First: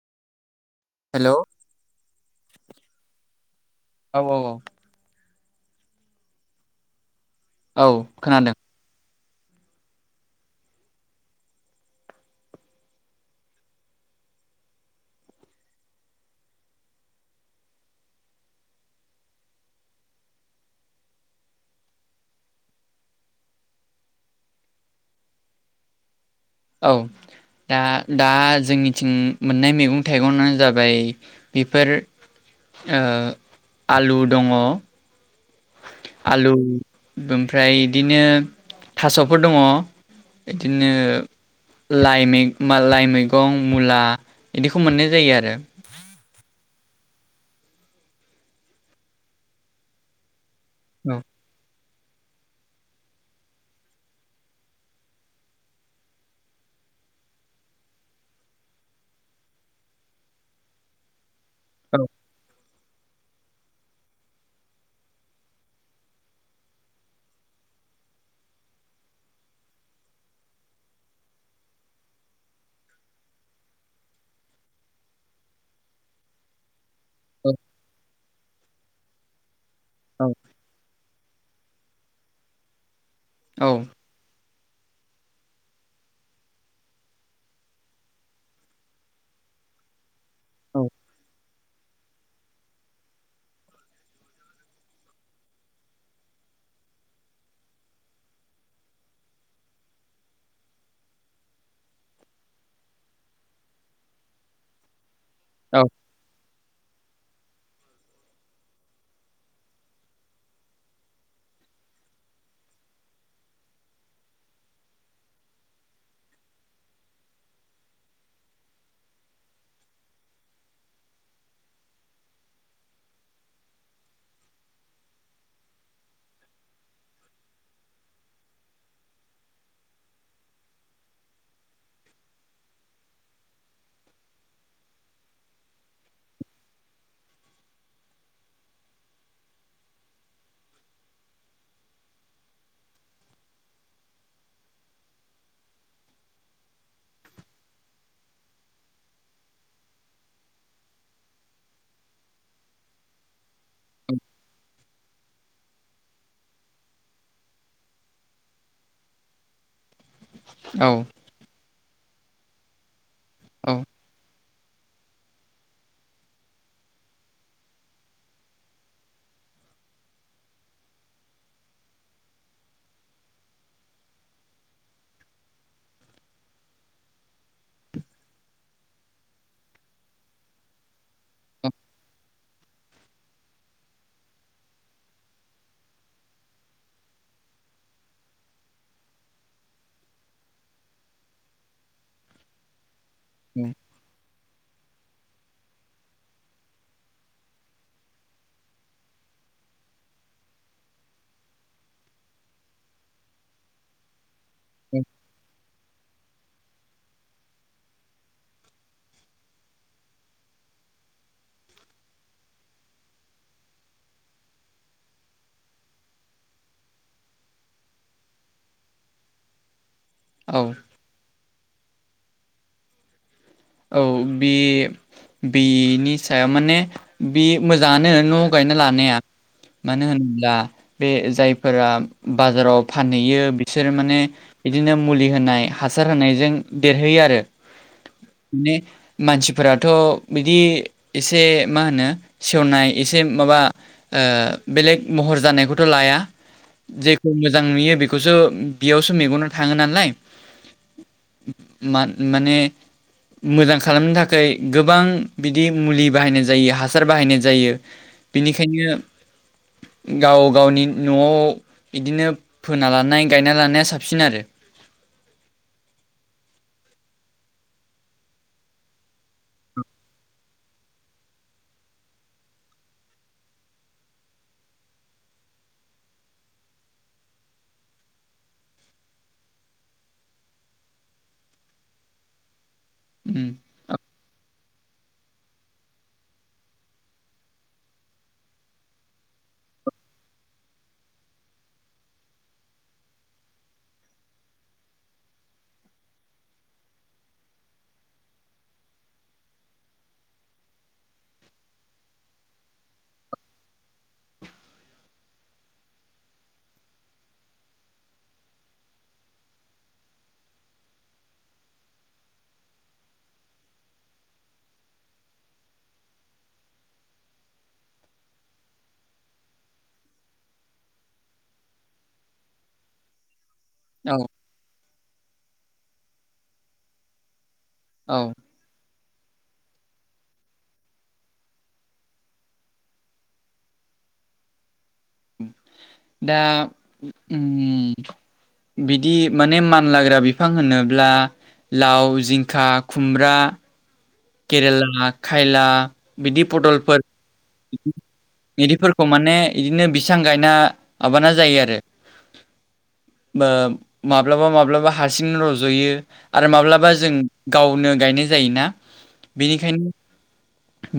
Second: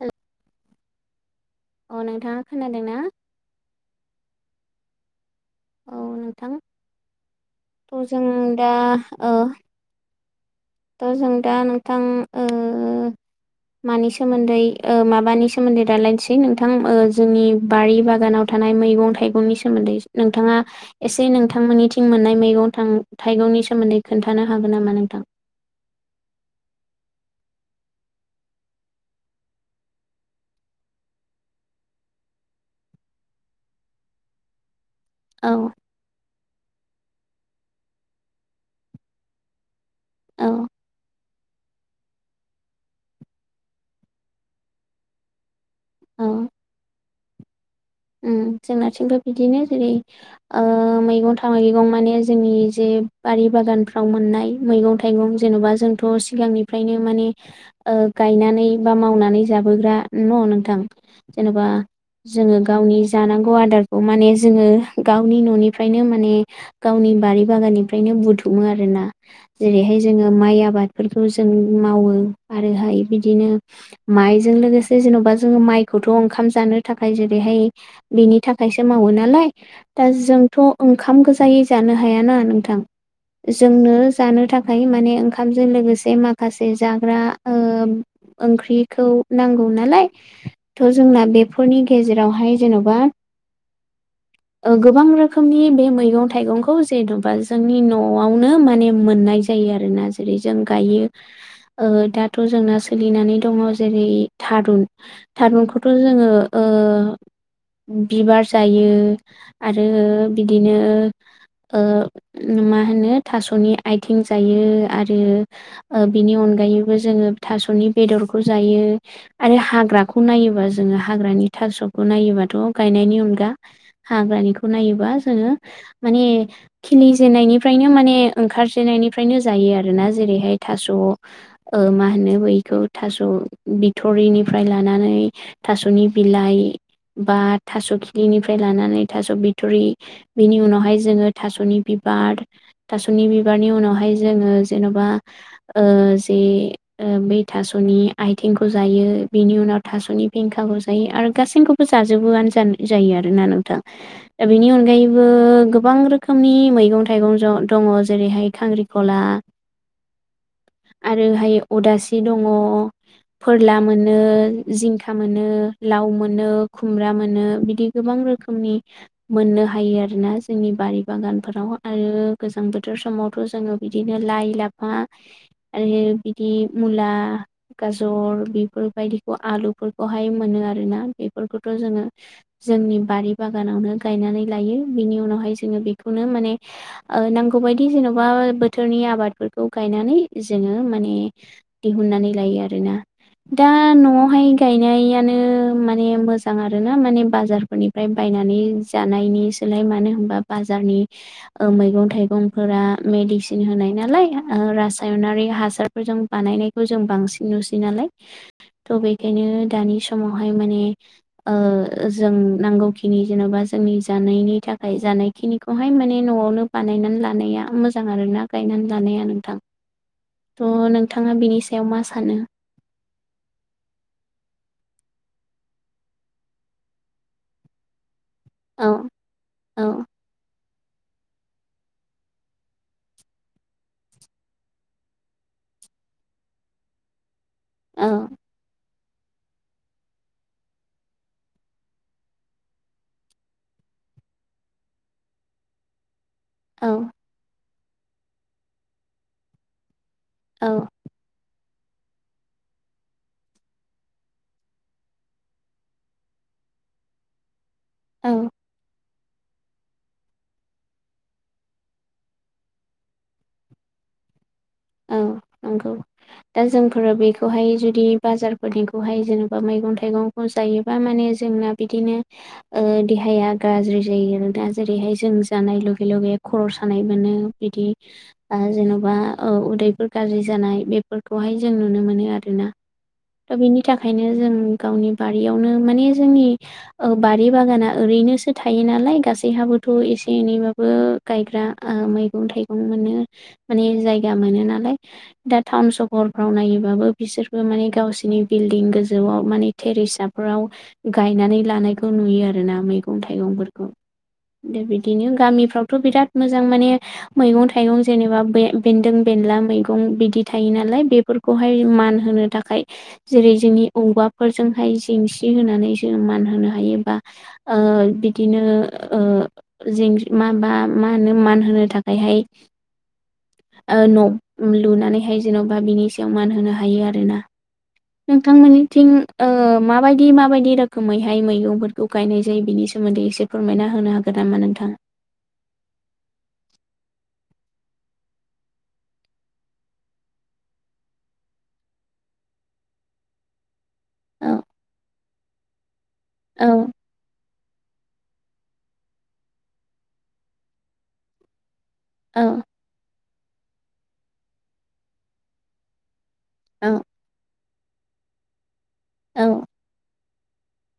हेल हेल' अ नोंथाङा खोनादों ना औ औ औ औ नोंथां औ थ' जों खोनादों दा ओ थ' जों दा नोंथां ओ। मानि सोमोन्दै ओ माबानि सोमोन्दै रालायनोसै नोंथां ओ जोंनि बारि बागानाव थानाय मैगं थाइगंनि सोमोन्दै इस नोंथाङा एसे नोंथांमोननिथिं मोननाय मैगं थां थाइगंनि सोमोन्दै खोन्थानो हागोन नामा नोंथां? औ दा दा जोंनिथिं मोननाय मैगं थाइगंङानो जाबाय बेफोर ओ आलु दङ औ आलु ओमफ्राय इदिनो थास'फोर दङ औ बिदिनो लाइ मै मा लाइ मैगं मुला इदिखौ मोननाय जायो आरो औ उम जोंनाथिंबो बिदिनो जेरै ओ मैगं थाइ गं माने जोंनि जे बारि बागानफ्राव मोननाय मैगं थाइगं जेन'बा जोंथ' सिगांनि फ्रायनो माने ओ गायनानै बा मावनानै जाबोग्रा न' नोंथां जेन'बा औ जोङो गावनि जानांगौ आदारखौ माने जोङो गावनि न'निफ्रायनो माने गावनि बारि बागाननिफ्रायनो बुथुमो आरो ना। जेरैहाय जोङो माइ आबादफोरखौ जों मावो आरोहाय बिदिनो माइजों लोगोसे जेन'बा जोङो माइखौथ' ओंखाम जानो थाखाय जे बेहाय बेनि थाखायसो मावो नालाय दा जोंथ' औ खाम गोजायै जानो हाया ना नोंथां औ जोंनो जानो थाख फ्राय माने ओंखामजों लोगोसे माखासे जाग्रा ओम ओंख्रिखौ नांगौ नालाय थ' जोंना बेफोरनि गेजेरावहाय जेन'बा ओ गोबां रोखोमनि बे मैगं थाइगंखौ जेन'बा जोंनि न'आवनो माने मोननाय जा जायो आरोना जेरै जों गायो। ओ दाथ' जोंना सोलिनानै दङ जेरै थारुन औ थारुनखौथ' जोङो ओ बिबार जायो आरो बिदिनो ओ मा होनो थास'नि आथिं जायो आरो ओ बिनि अनगायैबो जोङो थास'नि बेदरखौ जायो। आरो हाग्राखौ नायोबा जोङो हाग्रानि थास'खौ नायोबाथ' गायनायनि अनगा हाग्रानिखौ नायोबा जोङो माने खिलिजेननायनिफ्रायनो माने ओंखार जेननायनिफ्रायनो जायो आरोना जेरैहाय थास' ओ मा होनो बैखौ थास' बिथ'रिनिफ्राय लानानै थास'नि बिलाइ बा थास' खिलिनिफ्राय लानानै थास' बिथुरि। बिनि उनावहाय जोङो थास'नि बिबार। थास'नि बिबारनि उनावहाय जोङो जेन'बा ओ जे ओ बै थास'नि आइथिंखौ जायो बिनि उनाव थास'नि फेंखाखौ ज जायो आरो गासैखौबो जाजोबोआनो जान जायो आरोना नोंथां दा बेनि अनगायैबो गोबां रोखोमनि मैगं थाइगं ज दङ जेरैहाय खांख्रिखला [inaudible] औ आरोहाय अदासि दङ फोरला औ मोनो जिंखा मोनो लाव मोनो खुमब्रा मोनो बिदि गोबां रोखोमनि मोननो हायो आरोना जोंनि बारि बागानफोराव आरो गोजां बोथोर समाव थ' जोङो बिदिनो लाइ लाफा आरो बिदि मुला गाजर बेफोरबायदिखौ आलुफोरखौहाय मोनो आरोना बेफोरखौथ' जोङो जोंनि बारि बागानावनो गायनानै लायो बिनि उनावहाय जोङो बेखौनो माने नांगौ बायायदि जेन'बा बोथोरनि आबादफोरखौ गायनानै जोङो माने दिहुननानै लायो आरोना दा न'आवहाय गायनायानो माने मोजां आरो ना माने बाजारफोरनिफ्राय बायनानै जानायनिसोलाय मानो होनबा बाजारनि मैगं थाइगंफोरा मेडिसिन होनाय नालाय औ रासायनारि हासार फोरजों बानायनायखौ जों बांसिन नुसै नालाय थ' बेखायनो दानि समाव बेयाव माने ओ जों नांगौखिनि जेन'बा जोंनि जानायनि थाखाय जानाय बे खिनिखौहाय माने न'आवनो बानायनानै लानाया मोजां आरोना गायनानै लानाया नोंथां औ औ थ' नोंथाङा बिनि सायाव मा सानो औ बे बेनि सायाव माने बे मोजाङानो न' गायना औ लानाया औ मानो होनोब्ला बे जायफोरा बाजाराव फानहैयो बिसोरो माने बिदिनो मुलि होनाय हासार होनायजों देरहोयो आरो औ माने मानसिफोराथ' बिदि एसे मा होनो सेवनाय एसे माबा ओ बेलेग महर जानायखौथ' लाया औ जेखौ मोजां नुयो बेखौसो बेयावसो मेगनाव थाङो नालाय औ मा माने मोजां खालामनो थाखाय गोबां बिदि मुलि बाहायनाय जायो हासार बाहायनाय जायो औ बेनिखायनो गाव गावनि न'आव बिदिनो फोना लानाय गायना लानाया साबसिन आरो औ नंगौ दा जोंफोर बेखौहाय जुदि बाजारफोरनिखौहाय जेनेबा मैगं थाइगं जायोबा माने जोंना बिदिनो ओ देहाया गाज्रि जायो आरो दा जेरैहाय जों जानाय लगे - लगे खर' सानाय मोनो बिदि जेन'बा औ उदैफोर गाज्रि जानाय बेफोरखौहाय जों नुनो मोनो आरोना उम बेनि थाखायनो जों गावनि बारियावनो माने जोंनि बारि बागाना ओरैनोसो थायो नालाय गासैहाबोथ' एसे एनैबाबो गायग्रा मैगं थाइगं मोननो माने जायगा मोनो नालाय दा टाउन सहरफ्राव नायोबाबो बिसोरबो माने गावसिोरनि बिल्डिं गोजौआव माने थेरिसाफोराव गायनानै लानायखौ नुयो आरो ना मैगं थाइगंफोरखौ दा बिदिनो गामिफ्रावथ' बिराद मोजां माने मैगं - थाइगं जेनेबा बे बेन्दों बेनला मैगं बिदि थायो नालाय बेफोरखौहाय मान होनो थाखाय जेरै जोंनि औवाफोरजोंहाय जेंसि होनानै जों मान होनो हायोबा ओ बिदिनो ओ माबा मा होनो मान होनो थाखायहाय ओ औ न' लुनानैहाय जेन'बा बिनि सायाव मान होनो हायो आरोना औ नोथांमोनि थिं माबायदि माबायदि रोखोमैहाय मैगंफोरखौ गायनाय जायो बिनि सोमोन्दै एसे फोरमायना होनो हागोन नामा नोंथाङा। दा उम बिदि माने मानलाग्रा बिफां होनोब्ला लाव जिंखा खुमब्रा औ केरेला खायला बिदि औ पदलफोर इदिफोरखौ माने बिदिनो बिसबां गायना मबाना जायो आरो औ। ओ माब्लाबा माब्लाबा हारसिं रज'यो आरो औ माब्लाबा जों गावनो गायनाय जायोना। औ बेनिखायनो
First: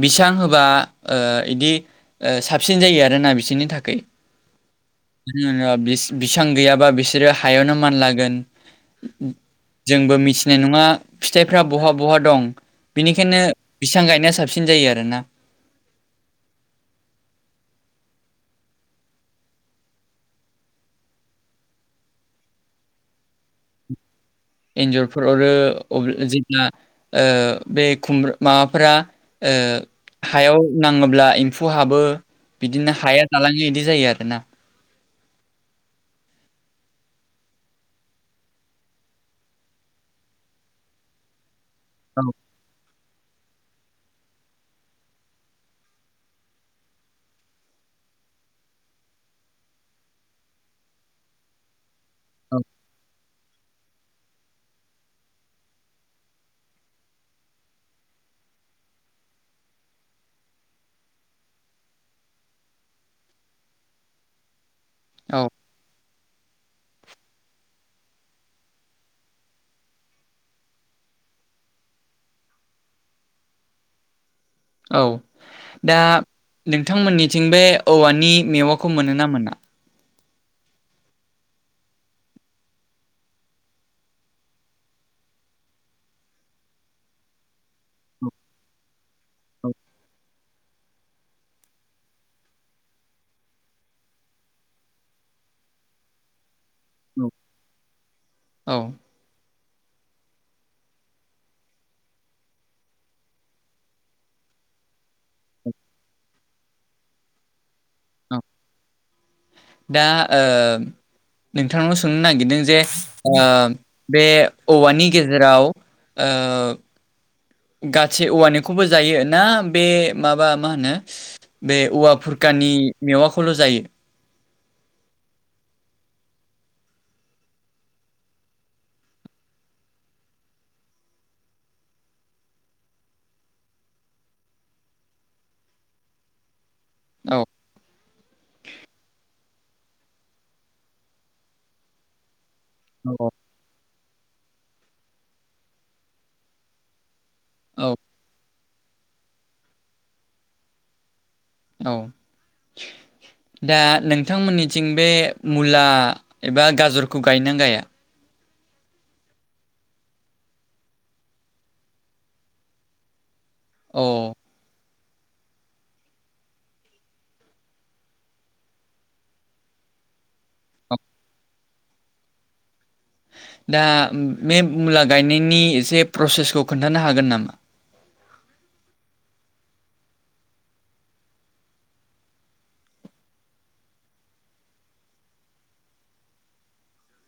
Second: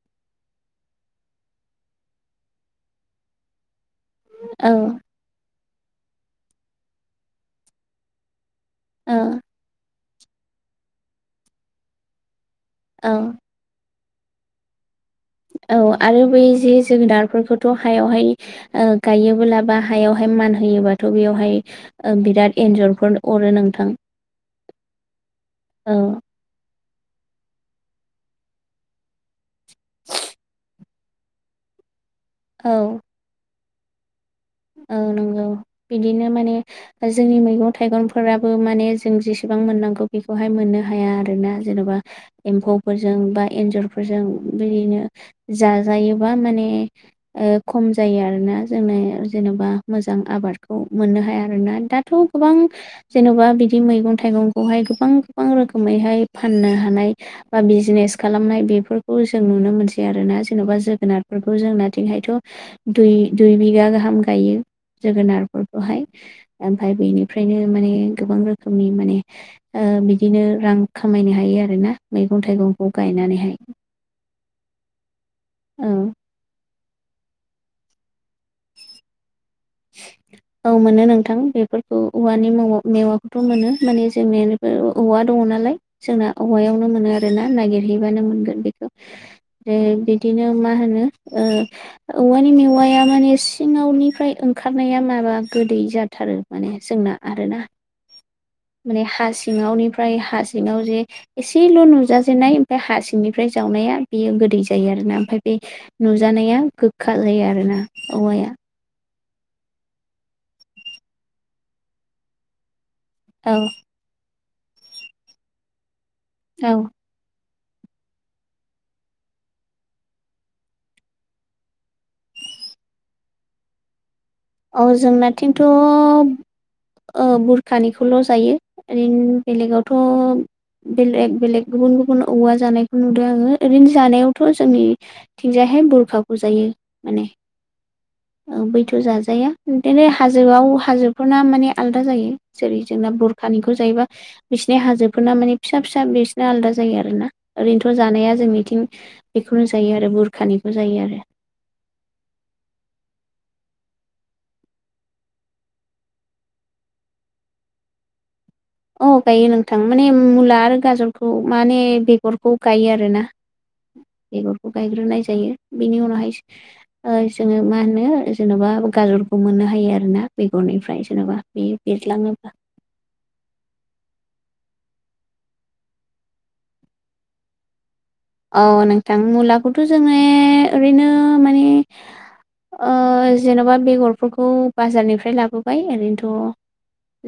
बिसां होबा ओ इदि ओ साबसिन जायो आरोना बिसिनि थाखै। औ। [unintelligible] बिस-बिसां गैयाबा बिसोरो हायावनो मानलागोन। औ जोंबो मिथिनाय नङा फिथाइफ्रा बहा बहा दं। औ बिनिखायनो बिसां गायनाया साबसिन जायो आरो ना। औ आरो बै जे जोगोनारफोरखौथ' हायावहाय ओ गायोबोला बा हायावहाय मानहोयोबाथ' बियावहाय ओ बिराद एन्जरफोर अरो नों एन्जरफोर अरो [unintelligible] औ ओ बे खुम्ब माबाफोरा ओ हायाव नाङोब्ला एम्फु हाबो। औ बिदिनो हाया जालाङो बिदि जायो आरो ना। औ नंगौ, बिदिनो माने जोंनि मैगं थाइगंफोराबो माने जों जेसेबां मोननांगौ बेखौहाय मोननो हाया आरोना। जेन'बा औ। एम्फौफोरजों बा एन्जरफोरजों बिदिनो जाजायोबा माने ओ खम जायो आरोना जोंनो जेन'बा मोजां आबादखौ मोननो हाया आरोना। दाथ' गोबां औ जेन'बा बिदि मैगं थाइगंखौहाय गोबां गोबां रोखोमैहाय फाननो हानाय बा बिजिनेस खालामनाय बेफोरखौ जों नुनो मोनसै आरोना। जेन'बा जोगोनारफोरखौ जोंनाथिंहायथ' दुइ दुइ बिगा गाहाम गायो औ जोगोनारफोरखौहाय। ओमफाय बेनिफ्रायनो माने गोबां रोखोमनि माने ओ बिदिनो रां खामायनो हायो आरोना मैगं थाइगंखौ गायनानैहाय। औ। औ दा नोंथांमोननिथिं बे औवानि मेवाखौ मोनो ना मोना? औ मोनो नोंथां, बेफोरखौ औवानि मव मेवाखौथ' मोनो। माने जोंनि औवा दङ' नालाय जोंना औवायावनो मोनो आरो ना नागिरहैबानो मोनगोनबे खौ। ओ बिदिनो मा होनो ओ औवानि मेवाया माने सिङावनिफ्राय ओंखारनाया माबा गोदै जाथारो। माने जोंना आरोना औ माने हा सिङावनिफ्राय हा सिङाव जे एसेल' नुजाजेननाय ओमफाय हा सिंनिफ्राय जावनाया बेयो गोदै जायो आरोना। ओमफाय बे नुजानाया गोखा जायो आरोना औवाया। दा ओ नोंथांनाव सोंनो नागिरदों जे ओ औ बे औवानि गेजेराव ओ औ गाति औवानिखौबो जायो ना बे माबा मा होनो बे औवा फुरखानि मेवाखौल' जायो? औ जोंना थिन्थु ओ बुरखानिखौल' जायो। ओरैनो बेलेगावथ' बेलेग बेलेग गुबुन गुबुन औवा जानायखौ नुदों आङो। ओरैनो जानायावथ' जोंनि थिंजायहाय बुरखाखौ जायो माने। औ औ बैथ' जाज जाया। बिदिनो हाजोआव हाजोफोरना माने आदा जायो। जेरै जोंना औ बुर खानिखौ जायोबा बिसिनि हाजोफोरना माने फिसा फिसा बिसिना आलादा जायो आरोना। ओरैनोथ' जानाया जोंनिथिं बेखौनो जायो आरो बुरखानिखौ जायो आरो। औ, दा नोंथांमोननिथिं बे मुला एबा गाजरखौ गायोना गाया? औ गायो नोंथां माने मुला आरो गाजरखौ माने बेगरखौ गायो आरोना। अ बेगरखौ गायग्रोनाय जायो। बिनि उनावहायसो ओ जोङो मा होनो जेन'बा गाजरखौ मोननो हायो आरो ना बेगरनिफ्राय जेन'बा। बे बेग्लांङोबा दा बे मुला गायनायनि एसे प्रसेसखौ खोन्थानो हागोन नामा? औ नोंथां मुलाखौथ' जोङो ओरैनो माने ओ जेन'बा बेगरफोरखौ बाजारनिफ्राय लाबोबाय ओरैनोथ'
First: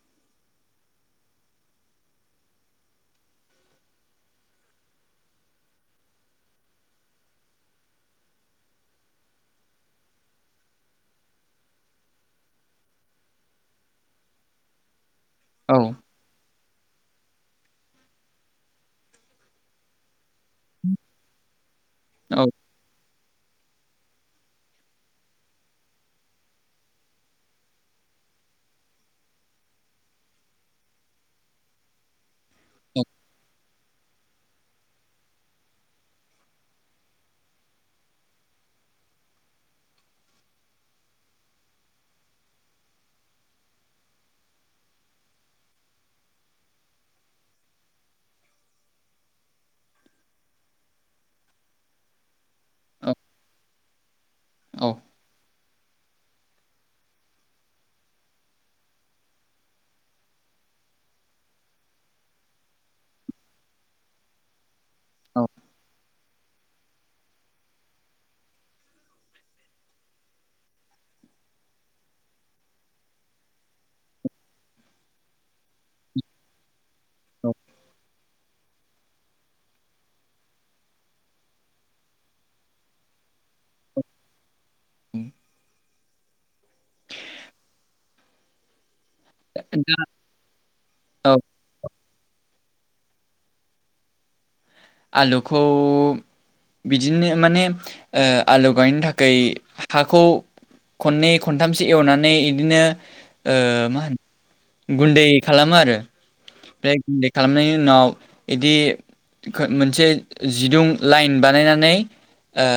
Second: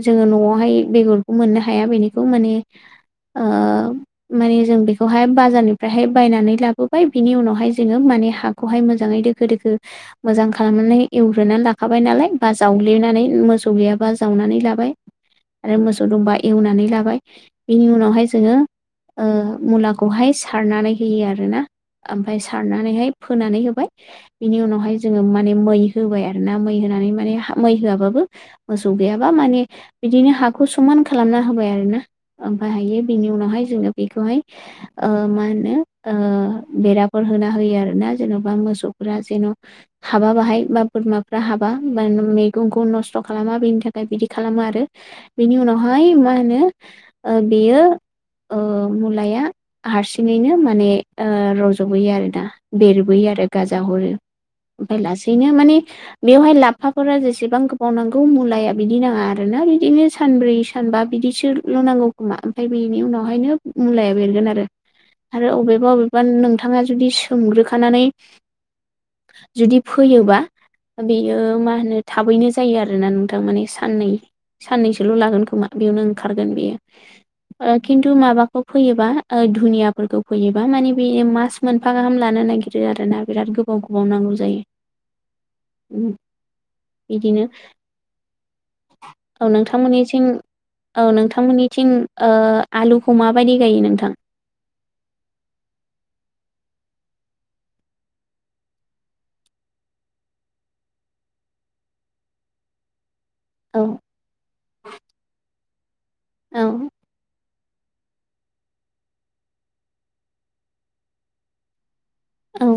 जोङो न'आवहाय बेगरखौ मोननो हाया बेनिखौ माने ओ माने जों बेखौहाय बाजारनि फ्रायहाय बायनानै लाबोबाय बिनि उनावहाय जोङो माने हाखौहाय मोजाङै दोखो दोखो मोजां खालामनानै एवग्रोनानै लाखाबाय नालाय बा जावग्लिनानै मोसौ गैयाबा जावनानै लाबाय। आरो औ मोसौ दंबा एवनानै लाबाय। बेनि उनावहाय जोङो ओ मुलाखौहाय सारनानै होयो आरोना औ ओमफाय सारनानैहाय फोनानै होबाय। बिनि उनावहाय जोङो माने मै होबाय आरो ना मै होनानै माने मै होआबाबो मोसौ गैयाबा माने बिदिनो हाखौ समान खालामना होबाय आरो ना। ओमफ्राय हायो बिनि उनावहाय जोङो बेखौहाय ओ मा होनो ओ बेराफोर होना होयो आरोना जेन'बा मोसौफोरा जेन' हाबा बाहाय बा बोरमाफ्रा हाबा बा मैगंखौ नस्थ' खालामा बेनि थाखाय बिदि खालामो आरो बेनि उनावहाय मा होनो ओ बेयो ओ मुलाया हारसिङैनो माने ओ रज'बोयो आरोना औ बेरबोयो आरो गाजा हरो। ओमफाय लासैनो माने बेवहाय लाफाफोरा जेसेबां गोबाव नांगौ मुलाया बिदि नाङा आरोना बिदिनो सानब्रै सानबा बिदिसो ल' नांगौ खोमा ओमफ्राय बेनि उनावहायनो मुलाया बेरगोन आरो। औ आरो अबेबा अबेबा नोंथाङा जुदि सोमग्रोखानानै जुदि फैयोबा बेयो मा होनो थाबैनो जायो आरोना नोंथां माने साननै साननैसोल' लागोन खोमा बेयावनो ओंखारगोन बेयो औ ओ खिन्थु माबाखौ फोयोबा ओ धुनियाफोरखौ फोयोबा माने बे मास मोनफा गाहाम लानो नागिरो आरोना बिराद गोबाव गोबाव नांगौ जायो। उम बिदिनो औ दा नोंथांमोननिसिम औ नोंथांमोननिथिं ओ आलुखौ माबायदि गायो नोंथां? आलुखौ बिदिनो माने ओ आलु गायनो थाखाय हाखौ खननै खनथामसो एवनानै इदिनो ओ औ मा होनो गुन्दै खालामो आरो औ बे गुन्दै खालामनायनि उनाव इदि मोनसे जिदुं लाइन बानायनानै ओ औ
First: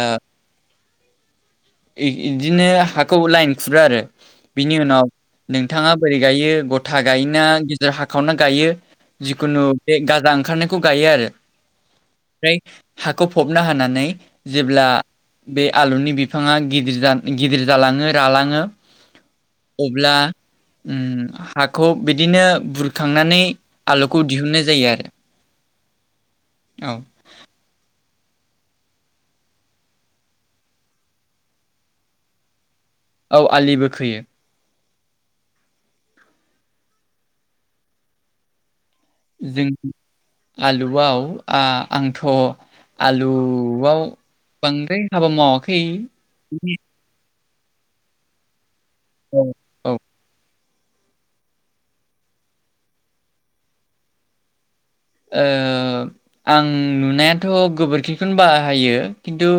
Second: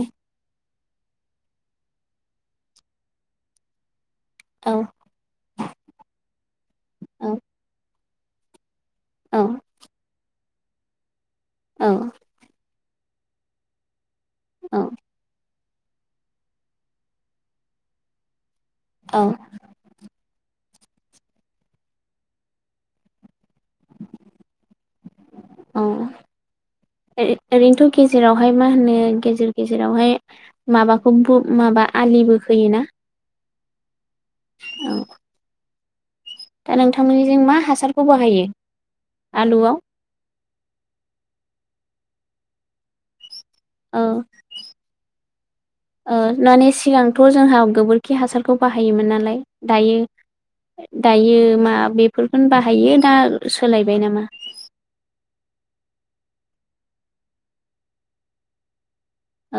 इ-इदिनो हाखौ लाइन खुरो आरो औ बिनि उनाव नोंथाङा बोरै गायो गथा औ गायोना गेजेर हाखावना गायो औ जिखुनु बे गाजा ओंखारनाय खौ गायो आरो। औ ओमफ्राय हाखौ फबना हानानै औ जेब्ला बे आलुनि बि बिफाङा गिदर-जा गिदिर जालाङो रालाङो औ अब्ला उम हाखौ बिदिनो बुरखांनानै आलुखौ दिहुनन्नाय जायो आरो। औ औ ओ ओरैनोथ' गेजेरावहाय मा होनो गेजेर गेजेरावहाय माबाखौ ब' माबा आलिबो खोयोना? औ आलिबो खोयो। औ दा नोंथांमोननिजों मा हासारखौ बाहायो? आलुआव जों आलुआव आ आंथ' आलु बाव औ बांद्राय हाबा मावाखै उम थ' जोंहा गोबोरखि हासारखौ बाहायोमोन नालाय औ औ दायो ओ दायो मा बेफोरखौनो बाहायो दा सोलायबाय नामा? ओ आं नुनायाथ' गोबोरखिखौनो बाहायो खिन्थु